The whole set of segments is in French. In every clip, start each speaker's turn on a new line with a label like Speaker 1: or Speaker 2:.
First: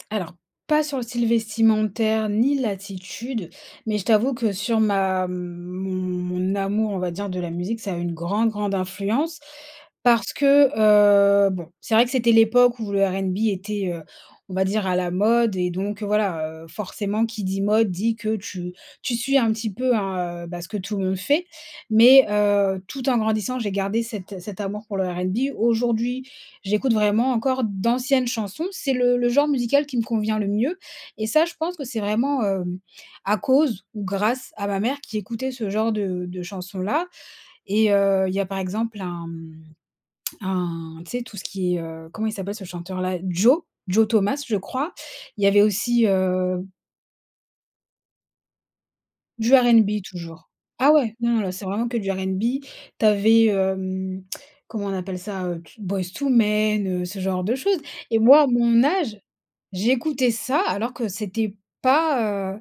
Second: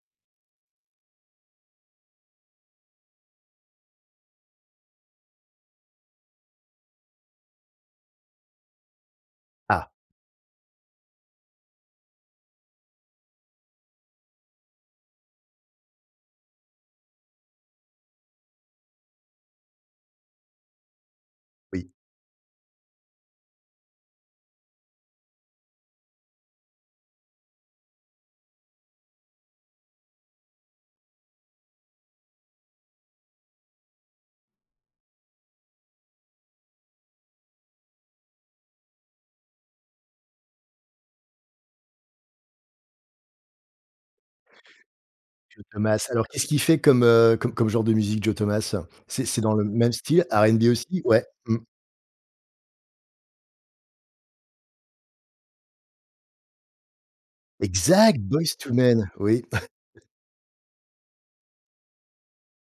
Speaker 1: Alors, pas sur le style vestimentaire, ni l'attitude. Mais je t'avoue que sur ma mon mon mon amour, on va dire, de la musique, ça a une grande, grande influence,
Speaker 2: Ah.
Speaker 1: parce que, heu bon, c'est vrai que c'était l'époque où le R&B était, heu, on va dire, à la mode. Et donc, heu, voilà, heu, forcément, qui dit mode dit que tu tu suis un petit peu, hein, heu, bah, ce que tout le monde fait.
Speaker 2: Oui.
Speaker 1: Mais, heu, tout en grandissant, j'ai gardé cet cet amour pour le R&B. Aujourd'hui, j'écoute vraiment encore d'anciennes chansons. C'est le le genre musical qui me convient le mieux. Et ça, je pense que c'est vraiment, heu, à cause ou grâce à ma mère qui écoutait ce genre de de chansons-là. Et, heu, il y a, par exemple, un, hem, un tu sais, tout ce qui est, heu comment il s'appelle ce chanteur-là? Joe, Joe Thomas, je crois. Il y avait
Speaker 2: Joe
Speaker 1: aussi,
Speaker 2: Thomas, alors qu'est-ce qu'il
Speaker 1: heu
Speaker 2: fait comme, heu, comme comme genre de musique, Joe Thomas? C'est c'est
Speaker 1: Du
Speaker 2: dans le même
Speaker 1: R&B,
Speaker 2: style,
Speaker 1: toujours.
Speaker 2: R&B
Speaker 1: Ah
Speaker 2: aussi?
Speaker 1: ouais,
Speaker 2: Ouais.
Speaker 1: non, non, là,
Speaker 2: Mmh.
Speaker 1: c'est vraiment que du R&B. Tu avais, hem, comment on appelle ça? Heu, t Boyz II Men, heu, ce genre de choses. Et
Speaker 2: Exact!
Speaker 1: moi, à
Speaker 2: Boyz II
Speaker 1: mon
Speaker 2: Men.
Speaker 1: âge,
Speaker 2: Oui.
Speaker 1: j'écoutais ça, alors que c'était pas, heu,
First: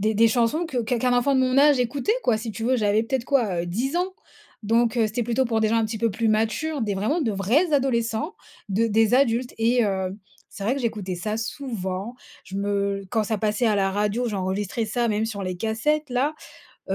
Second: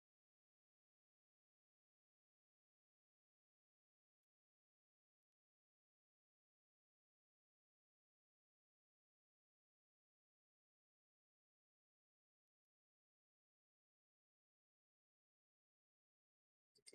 Speaker 1: des des chansons que qu'un qu'un enfant de mon âge écoutait, quoi. Si tu veux, j'avais peut-être quoi, heu, 10 ans. Donc, heu, c'était plutôt pour des gens un petit peu plus matures, des vraiment de vrais adolescents, de des adultes. Et, heu, c'est vrai que j'écoutais ça souvent. Je me quand ça passait à la radio, j'enregistrais ça, même sur les cassettes-là.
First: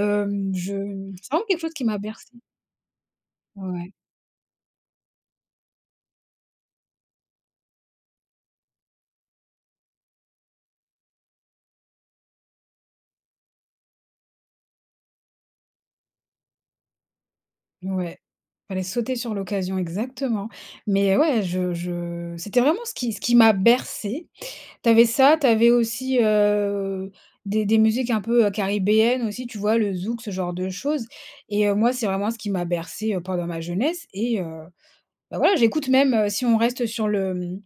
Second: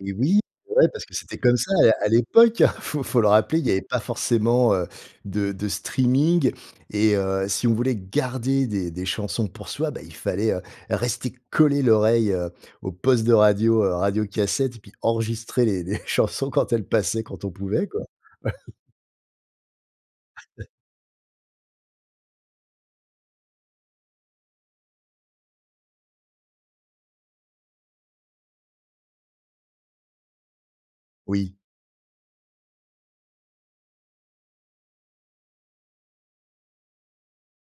Speaker 2: Oui, oui,
Speaker 1: je
Speaker 2: ouais, parce que
Speaker 1: c'est
Speaker 2: c'était
Speaker 1: vraiment
Speaker 2: comme
Speaker 1: quelque
Speaker 2: ça,
Speaker 1: chose qui m'a
Speaker 2: à à
Speaker 1: bercée.
Speaker 2: l'époque, faut faut le rappeler, il y avait
Speaker 1: Ouais.
Speaker 2: pas forcément, heu, de de streaming. Et heu, si on voulait garder des des chansons pour soi, bah, il fallait, heu, rester coller l'oreille au poste de radio, heu, radio cassette et puis enregistrer les les chansons quand elles passaient, quand on pouvait, quoi.
Speaker 1: Ouais, fallait sauter sur l'occasion, exactement. Mais ouais, je je c'était vraiment ce qui ce qui m'a bercée. Tu avais ça, tu avais aussi, heu, des des musiques un peu, heu, caribéennes aussi, tu vois? Le zouk, ce genre de choses.
Speaker 2: Oui.
Speaker 1: Et heu, moi, c'est vraiment ce qui m'a bercée, heu, pendant ma jeunesse. Et heu, bah, voilà, j'écoute même heu, si on reste sur le, hem,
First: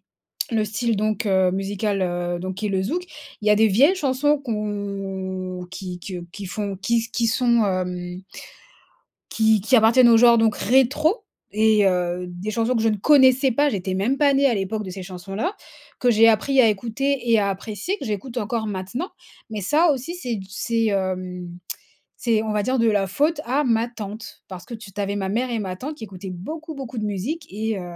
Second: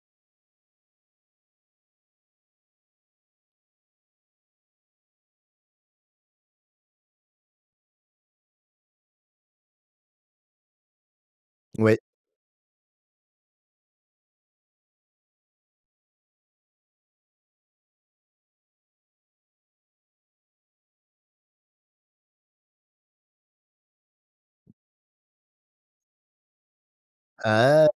Speaker 1: le style donc, heu, musical, heu, donc qui est le zouk, il y a des vieilles chansons qu' on qui que qui font qui qui sont hem, qui qui appartiennent au genre donc rétro et,
Speaker 2: Ouais.
Speaker 1: heu, des chansons que je ne connaissais pas. J'étais même pas née à l'époque de ces chansons-là, que j'ai appris à écouter et à apprécier, que j'écoute encore maintenant. Mais ça, aussi, c'est d c'est, hem, c'est on va dire, de la faute à ma tante, parce que tu tu avais ma mère et ma tante qui écoutaient beaucoup, beaucoup de musique et,
Speaker 2: Ah!
Speaker 1: heu,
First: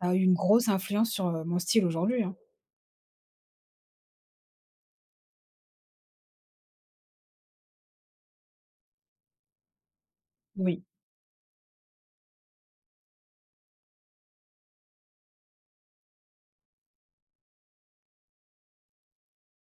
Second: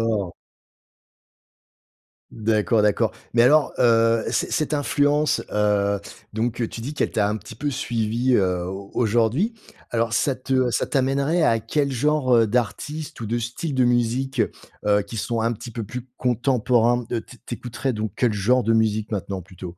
Speaker 1: ça a eu une grosse influence sur, heu, mon style aujourd'hui, hein.
Speaker 2: D'accord, d'accord mais alors, heu, cet cette influence, heu, donc, heu, tu dis qu'elle t'a un petit peu suivie, heu, au aujourd'hui. Alors, ça te
Speaker 1: Oui.
Speaker 2: ça t'amènerait à quel genre, heu, d'artistes ou de styles de musique, heu, qui sont un petit peu plus contemporains? Heu, tu tu écouterais, donc, quel genre de musique maintenant, plutôt?